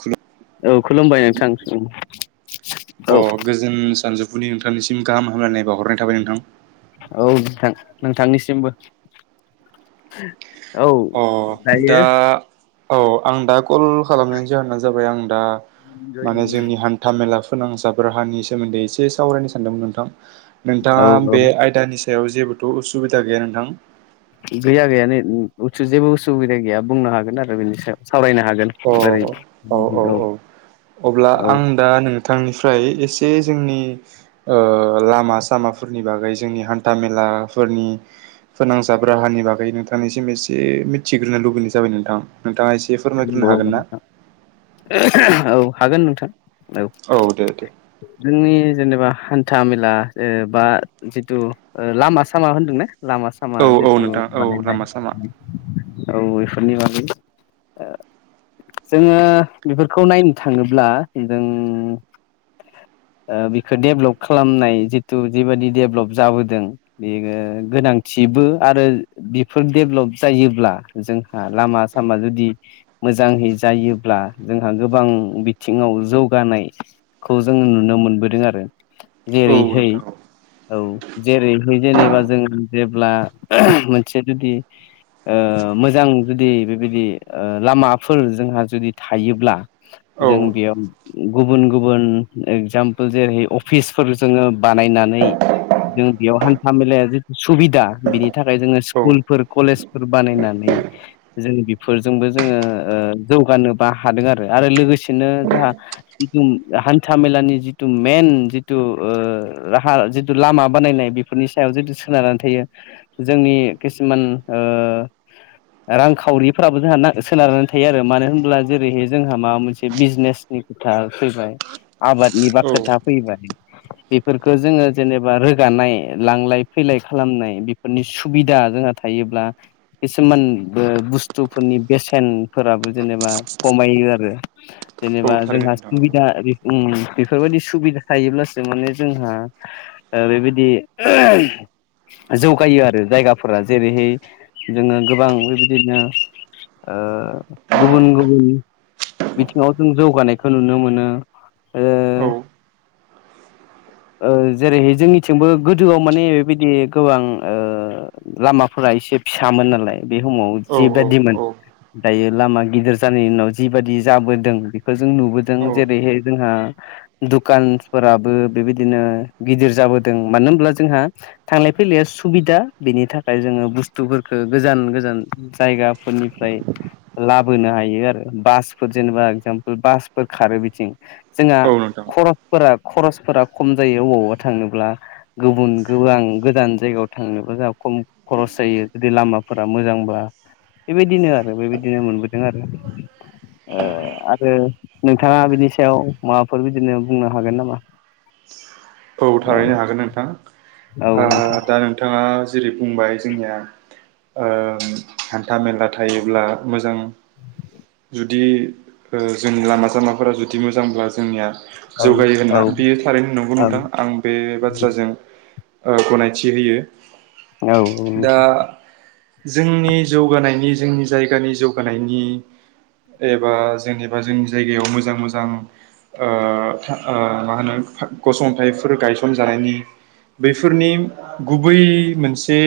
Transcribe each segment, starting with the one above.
खुलुम औ खुलुमबाय नोंथां अ औ गोजोन सानजौफुनि नोंथांनिसिम गाहामलायनाय बावहरनाय थाबाय नोंथां औ नोंथां नोंथांनिसिमबो औ अ दायो दा औ आं दा कल खालामनायनि जाहोनानो जाबाय आं दा माने जोंनि हान्था मेला फोनां जाब राहानि सोमोन्दै एसे सावरायनो सानदोंमोन नोंथां नोंथाङा औ औ बे आयदानि सायाव जेबोथ' उसुबिदा गैया नोंथां गैया गैयानो जेबो उसुबिदा गैया बुंनो हागोन आरो बेनि सायाव सावरायनो हागोन अ बोरै औ अब्ला औ आं दा नोंथांनिफ्राय एसे जे जोंनि ओ लामा सामाफोरनि बागै जोंनि हान्था मेलाफोरनि फोनांजाब राहानि बागै नोंथांनिसिम एसे मिथिग्रो लुबैनाय जाबाय नोंथां नोंथाङा एसे फोरमायग्रोनो औ हागोन ना? औ हागोन नोंथां औ दे दे जोंनि जेनेबा हान्था मेला ओ बा जिथु ओ लामा सामा होनदोंना लामा सामा औ औ जिथु नोंथां औ बानायनाय लामा सामा औ बेफोरनि बागै ओ जोङो बेफोरखौ नायनो थाङोब्ला जों [unintelligible] [inaudible] ओ बिखौ डेभलप खालामनाय जिहेतु जिबादि डेभेलप जाबोदों बेयो गोनांथि बो आरो बेफोर डेभेलप जायोब्ला जोंहा लामा सामा जुदि मोजाङै जायोब्ला जोंहा गोबां बिथिङाव जौगानायखौ जों नुनो मोनबोदों आरो औ जेरैहाय नोंथां औ औ जेरैहाय जेनेबा जों जेब्ला मोनसे जुदि ओ मोजां जुदि बेबायदि लामाफोर जोंहा जुदि थायोब्ला औ जों बेयाव गुबुन गुबुन इगजामपोल जेरै अफिसफोर जोङो बानायनो नानै जों बेयाव हान्था मेलाया जिहेथु सुबिदा बिनि थाखाय जोङो औ स्कुलफोर कलेजफोर बानायनानै जों बेफोरजोंबो जोङो ओ जौगानोबो हादों आरो आरो लोगोसेनो जोंहा हान्था मेलानि जिथु मेइन जिथु राहा जिथु लामा बानायनाय बेफोरनि सायाव जों सोनारनानै थायो जोंनि किसुमान ओ रांखावरि फोराबो जोंहा सोनारनानै थायो आरो मानो होनब्ला जेरैहाय जोंहा माबा मोनसे बिजनेसनि खोथा फैबाय आबादनिबो खोथा औ फैबाय [inaudible] बेफोरखौ जोङो जेनेबा रोगानाय लांलाय फैलाय खालामनाय बेफोरनि सुबिदा जोंहा थायो थायोब्ला किसुमान बो बस्थु बुस्थुफोरनि बेसेनफोराबो जेनेबा खमायो आरो औ जेनेबा थारैनो जोंहा नोंथां सुबिदा औ ओम बेफोरबायदि सुबिदा थायोब्लासो माने जोंहा ओ बेबायदि जौगायो आरो जायगाफोरा जेरैहाय जोङो गोबां बेबायदिनो ओ गुबुन गुबुन बिथिङाव जों जौगानायखौ नुनो मोनो ओ [inaudible] ओ जेरैहाय जोंनिथिंबो गोदोआव माने बेबायदि गोबां ओ लामाफोरा एसे फिसामोन नालाय बे समाव औ जे मोन औ दायो लामा गिदिर जानायनि उनाव जिबादि जाबोदों बेखौ जों नुबोदों औ जेरैहाय जोंहा दखानफोराबो बेबायदिनो गिदिर जाबोदों मानो होनब्ला जोंहा थांलाय फैलाय सुबिदा बेनि थाखाय जोङो बुस्थुफोरखौ गोजान गोजान जायगाफोरनिफ्राय लाबोनो हायो आरो बासफोर जेनेबा इगजामपोल बासफोर खारो बिथिं जोंहा औ नोंथां खरसफोरा खरसफोरा खम जायो अबावब्ला थांनोब्ला गुबुन गोबां गोजान जायगायाव थांनोब्ला जों खम खरस जायो जुदि लामाफोरा मोजांब्ला बेबायदिनो आरो बेबायदिनो मोनबोदों आरो आरो नोंथाङा बिनि सायाव माबाफोर बिदिनो बुंनो हागोन नामा औ थारैनो हागोन नोंथां औ नोंथां आ दा नोंथाङा दा जेरै बुंबाय जोंनिया ओ हान्था मेला थायोब्ला मोजां [inaudible] जुदि ओ जोंनि लामा सामाफोरा जुदि मोजांब्ला जोंनिया औ जौगायो होनना औ बियो थारैनो नंगौ औ नोंथां आं बे बाथ्राजों गनायथि होयो दा औ जोंनि जौगानायनि जोंनि जायगानि जौगानायनि एबा जेनेबा जोंनि जायगायाव मोजां मोजां ओ ओ मा होनो गसंथाइ फोर गायसन जानायनि बफोरनि गुबै मोनसे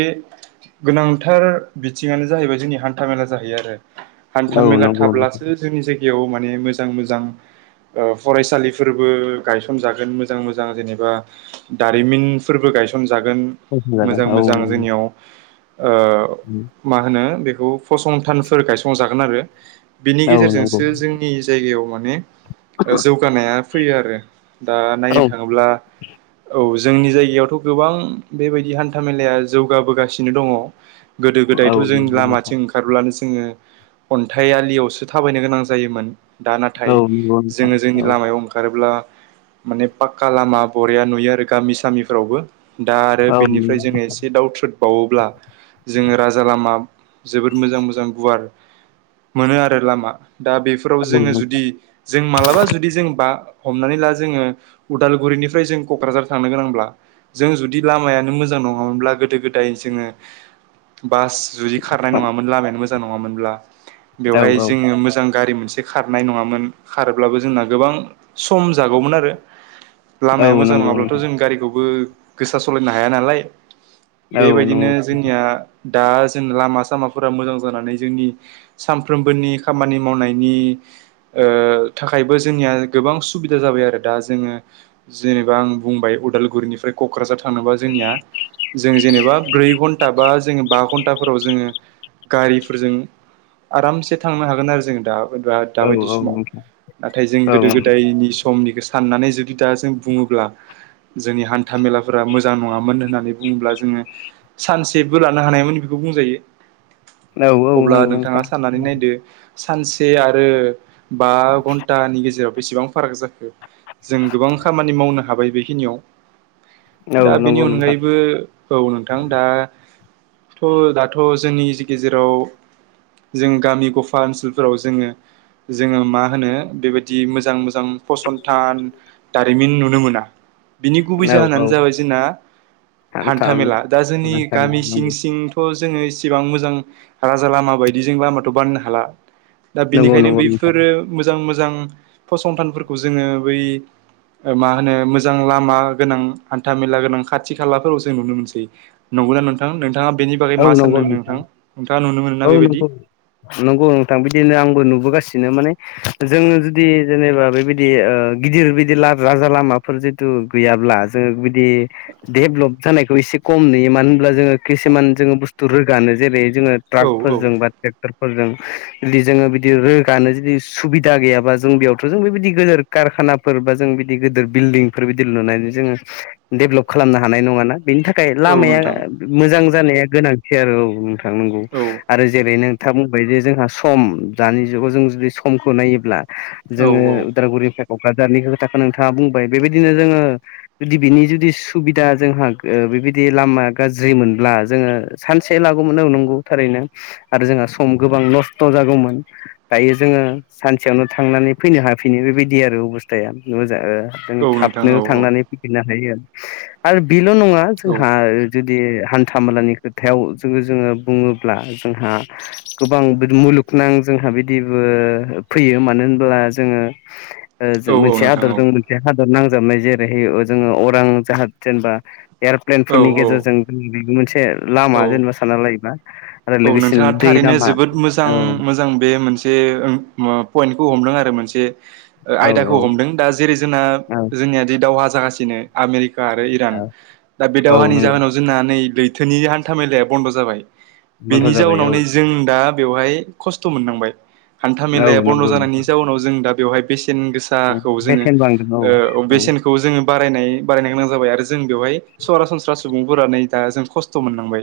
गोनांथार बिथिङानो जाहैबाय जोंनि हान्थाामेला जाहैयो आरो। हान्था औ मेला नंगौ नोंथां थाब्लासो जोंनि जायग बेयाव माने मोजां मोजां ओ फरायसालिफोरबो गायसनजागोन मोजां मोजां जेनेबा दारिमिनफोरबो गायसनजागोन फसंजागोन मोजां औ मोजां नंगौ जोंनियाव। ओ मा होनो बेखौ फसंथानफोर गायसंजागोन आरो। बिनि औ नंगौ गेजेरजोंसो जोंनि जायगायाव माने जौगानाया फैयो आरो दा नायनो औ थाङोब्ला औ जोंनि जायगायावथ' गोबां बेबायदि हान्था मेलाया जौगाबोगासिनो दङ गोदो औ गोदायथ' जों नंगौ नोंथां लामाथिं ओंखारब्लानोस जोंङो अन्थाइ आलियावसो थाबायनो गोनां जायोमोन। दा नाथाय औ नंगौ नोंथां जोंङो जोंनि औ लामायाव ओंखारोब्ला माने पाक्का लामा बरिया नुयो आरो गामि सामिफ्रावबो दा आरो औ बेनिफ्राय जोंङो एसे दाउ थ्रुदबावोब्ला जोंङो राजा लामा जोबोद मोजां मोजां गुवार मोनो आरो लामा दा बेफोराव जोंङो जुदि जों मालाबा जुदि जों बा हमनानै ला जोंङो उदालगुरिनि ओमफ्राय जों क'क्राझार थांनो गोनांब्ला जों जुदि लामायानो मोजां नङामोनब्ला गोदो गोदाय जोंङो बास जुदि खारनाय नंङामोन लामायानो मोजां नङामोनब्ला बेवहाय औ जोंङो मोजां गारि मोनसे खारनाय नंङामोन खारोब्लाबो जोंना गोबां सम जागौमोन आरो। औ लामाया मोजां नंगौ नङाब्लाथ' नोंथां जों गारिखौबो गोसा सालायनो हाया नालाय औ बेबायदिनो नंगौ जोंनिया दा जों लामा सामाफोरा मोजां जानानै जोंनि सानफ्रोमबोनि खामानि मावनायनि ओ थाखायबो जोंनिया गोबां सुबिदा जाबाय आरो दा जोंङो जेनेबा आं बुंबाय उदालगुरिनिफ्राय क'क्राझार थांनोबा जोंनिया जों जेनेबा ब्रै घनटा बा जोंङो बा घन्टाफोराव जोंङो गारिफोरजों आरामसे थांनो हागोन आरो जोंङो दा बा औ दाबायदि औ समाव नोंथां नाथाय जों औ गोदो गोदायनि समनिखौ साननानै जुदि दा जों बुंङोब्ला जोंनि हान्था मेलाफोरा मोजां नंङामोन होननानै बुंङोब्ला जोंङो सानसेबो लानो हानायमोन। बुंजायो औ औ अब्ला नंगौ नोंथाङा नोंथां साननानै नायदो सानसे आरो बा घन्टानि गेजेराव बेसेबां फाराग जा जों गोबां खामानि मावनो हाबाय बेखिनियाव औ दा बेनि नंगौ नोंथां अनगायैबो औ नोंथां दाथ'-दाथ' जोंनि गेजेराव जों गामि गफा ओनसोलफोराव जोंङो जोंङो मा होनो बेबायदि मोजां मो‌ जों फसंथान दारिमिन नुनो मोना। बिनि गुबै औ औ जाहोनानो जाबाय जोंना हान्था मेला दा जोंनि गामि सिं-सिंथ' जोंङो इसेबां मोजां राजा लामा बायदि जों लामाथ' बानायनो हाला दा नंगौ बेनिखायनो नंगौ नोंथां बैफोरो मोजां मोजां फसंथानफोरखौ जोंङो बै मा होनो मोजां लामा गोनां हान्था मेला गोनां खाथि खालाफोराव जों नुनो मोनसै नंगौना नोंथां नोंथाङा बेनि बै औ मा नंगौ सानदों नोंथां नोंथां औ नंगौ नंगौ नोंथां बिदिनो आंबो नुबोगा सिनो माने जोंङो जुदि जेनेबा बेबायदि गिदिर बिदि राजा लामाफोर जिहेतु गैयाल्बा जों बिदि देल्ब जानायखौ एसे खम नुयो मोनो होनोल्बा जोंङो खिसुमान जों बुस्थु रोगानो जेरै जोंङो औ औ ट्राकफोरजों बा ट्रेक्टरफोरजों जुदि जोंङो बिदि रोगानो जुदि सुबिदा गैयाबा जों बेयावथ' जों बेबायदि गोदेर कारखानाफोर बा जों बिदि गोदोर बिल्डिंफोर बिदि लुनानै जोंङो डेभेलप खालामनो हानाय नंङा ना बेनि थाखाय औ लामाया नोंथां मोजां जानाया गोनांथि आरो औ नोंथांनंगौ औ आरो जेरै नों खोथा बुंबाय जे जोंहा सम दानि जुगाव जों जुदि समखौ नायोब्ला जोंङो औ उदालगुरिनिफाय क'क्राझारनि खोथाखौ नोंथाङा बुंबाय बेबायदिनो जोंङो जुदि बिनि जुदि सुबिदा जोंहा ओ बेबायदि लामा गाज्रि मोनब्ला जोंङो सानसे लागौमोन ओ नंगौ थारैनो आरो जोंहा सम गोबां नस्थ' जागौमोन दायो जोंङो सानसेयावनो थांना नैफैनो हाफिनो बेबायदि आरो अबस्थाया मोजां ओ औ नोंथां थाबनो औ औ थांनानै फैफिननो हायो आरो आरो बेल' नङा औ जोंहा दि हान्था मेलानि खोथायाव जोंङो जोंङो बुंङो ब्ला जोंहा गोबां मुलुगनां जोंहा बिदिबो फैयो मानो होनब्ला दा जोङो ओ जो औ औ मोनसे नोंथां आदर औ दं मोनसे हादर नांजाबनाय जेरैहोयो अ जोङो अरां जाहाज जेनेबा एर'प्लेन औ फोरनि गेजेरजों औ [inaudible] बेबो मोनसे लामा औ जेनेबा सानना लायोबा आरो औ नोंथाङा लोगोसेनो दै थारैनो लामा जोबोद मोजां औ मोजां बे मोनसे ए ओं पइन्टखौ हमदों आरो मोनसे ओ औ आयदाखौ औ हमदों दा जेरै जोंना औ जोंनियादि दावहा जागासिनो आमेरिक का आरो इरान दा बे औ दावहानि नंगौ जाहोनाव जोंना नै लैथोनि हान्था मेलाया बन्द' जाबाय। बन्थ' बेनि जाबाय जाउनाव औ नै जों दा बेवहाय खस्थ' मोननांबाय। हान्था मेलाया औ बन्द' नंगौ जानायनि जाउनाव जों दा बेवहाय बेसे सेन गोसाखौ जोङो बेसेन बांदों ओ औ बेसेनखौ जोङो बारायनाय बारायनो गोनां जाबाय आरो जों बेवहाय सरासनस्रा सुबुंफोरानो नै दा जों खस्थ' मोननांबाय।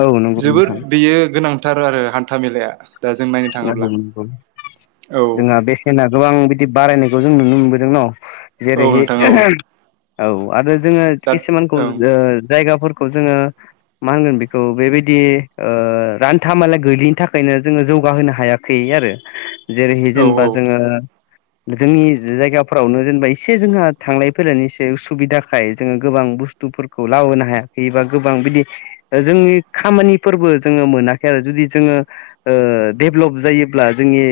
औ नों जोबोद बेयो गोनांथार आरो हान्था मेलाया। दा जों नायनो [unintelligible] थाङोब्ला औ जोंहा बेसेना गोबां बिदि बारायनायखौ जों नुनो मोनबोदों न'? औ जेरैहै नोंथां औ औ आरो जोङो दा किसुमानखौ ओं ओ जायगाफोर खौ जोङो मा होनगोन बिखौ बेबायदि ओ रान्था मोला गोलैनि थाखायनो जोङो जौ बाहोनो हायाखै आरो जेरै औ जेनेबा जोङो जोंनि जायगाफोरावनो जेनेबा एसे जोंहा थांलाय फैलायनि एसे उसुबिदाखाय जोङो गोबां बां बुस्थुफोरखौ लाबोनो हायाखैबा गोबां बिदि जोंनि खामानिफोरबो जोङो मोनाख खै आरो जुदि जोङो ओ डेभेलप जायोब्ला जोंनि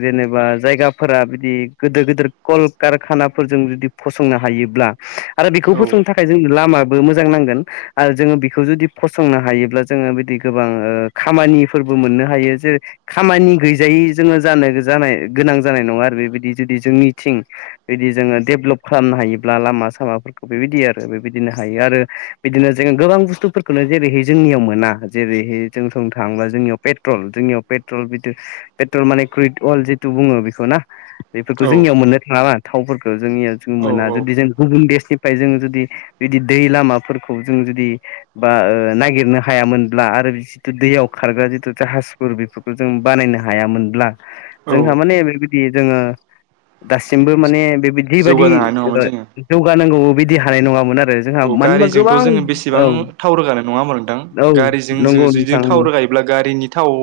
जेनेबा जायगाफोरा बिदि गोदोर गोदोर कलकारखाना फोरजों जुदि फसंनो हायोब्ला आरो बेखौ औ फसंनो थाखाय जों लामा बो मोजां नांगोन आरो जोङो बिखौ जुदि फसंनो हायोब्ला जोङो बिदि गोबां ओ खामानिफोर बो मोननो हायो जे खामानि गैजायै जोङो जानो जानाय गोनां जानाय नङा आरो बेबायदि जुदि जोंनिथिं दि जोङो देभलप खालामनो हायोब्ला लामा सामाफोरखौ बेबायदि आरो बेबायदिनो हायो आरो बिदिनो जोङो गोबां बुस्थुफोरखोनो जेरैहाय जोंनियाव मोना जेरैहै जों सं थाङोबा जोंनियाव पेट्रल जोंनियाव पेट ट्रल [unintelligible] पेट्रल माने क्रुइद अल जितु बुङो बिखौ ना बेफोरखौ औ जोंनियाव मोननो थाङा ना। थावफोरखो जोंनिया जों औ मोना जुदि जों गुबुन देशनि फ्राय जोङो जुदि बिदि दै लामाफोरखौ जों जुदि बा ओ नागिरनो हायामोनब्ला [unintelligible] जिथु दैयाव खारग्रा जिथु जाहाजफोर बेफोर जों बानायनो हायामोनब्ला औ जोंहा माने बेबायदि जोङो दासिमबो माने बेबिदि जिबादि जौगानो हानाय नङामोन जोङो जौगानांगौ बैदि हानाय नङामोन आरो। जोंहा औ मानो होनबा गारिजोंथ' गोबां जोङो बेसेबां औ थाव रोगानो नङा होनबा औ नोंथां गारिजों जो नंगौ जुदि नोंथां थाव रोगाय ब्ला गारिनि थाव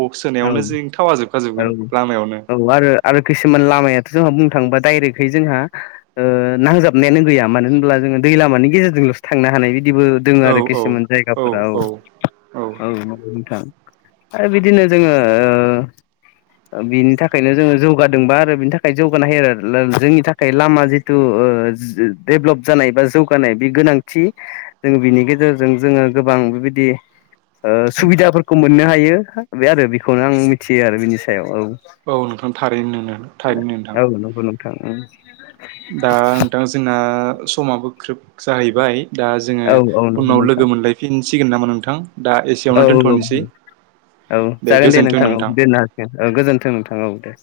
औ सोनायावनो जोंनि थावा जोबखाजोबगोन औ लामायावनो। औ आरो आरो किसुमान लामायाथ' जोंहा बुंनो थाङोबा डायरेक्टहै जोंहा ओ नांजाबनायानो गैया मानो होनब्ला जों दै लामानि गेजेरजों थांनो हानाय बिदिबो दोङ औ आरो औ किसुमान औ जायगाफोराव औ औ [unintelligible] आरो बिदिनो जोङो ओ ओ बिनि थाखायनो जोङो जौगादोंबा आरो बिनि थाखाय जौगानो हायोरो [unintelligible] जोंनि थाखाय लामा जिथु ओ [unintelligible] देभेलप जानाय बा जौगानाय बे गोनांथि जों बिनि गेजेरजों जोङो गोबां बिदि ओ सुबिदाफोरखौ मोननो हायो बे आरो बेखौनो आं मिथियो आरो बिनि सायाव औ। औ नोंथां थारैनो नोंनो। औ नंगौ नोंथां उम। दा नोंथां जोंना समाबो ग्रोब जाहैबाय। दा जोङो औ औ नंगौ उनाव नोंथां लोगो मोनलायफिनसिगोन नामा नोंथां दा औ एसेयावनो दोनथ'नोसै। औ जागोन दे नोंथां औ दोननो हासिगोन औ गोजोन्थों नोंथां औ दे। [inaudible]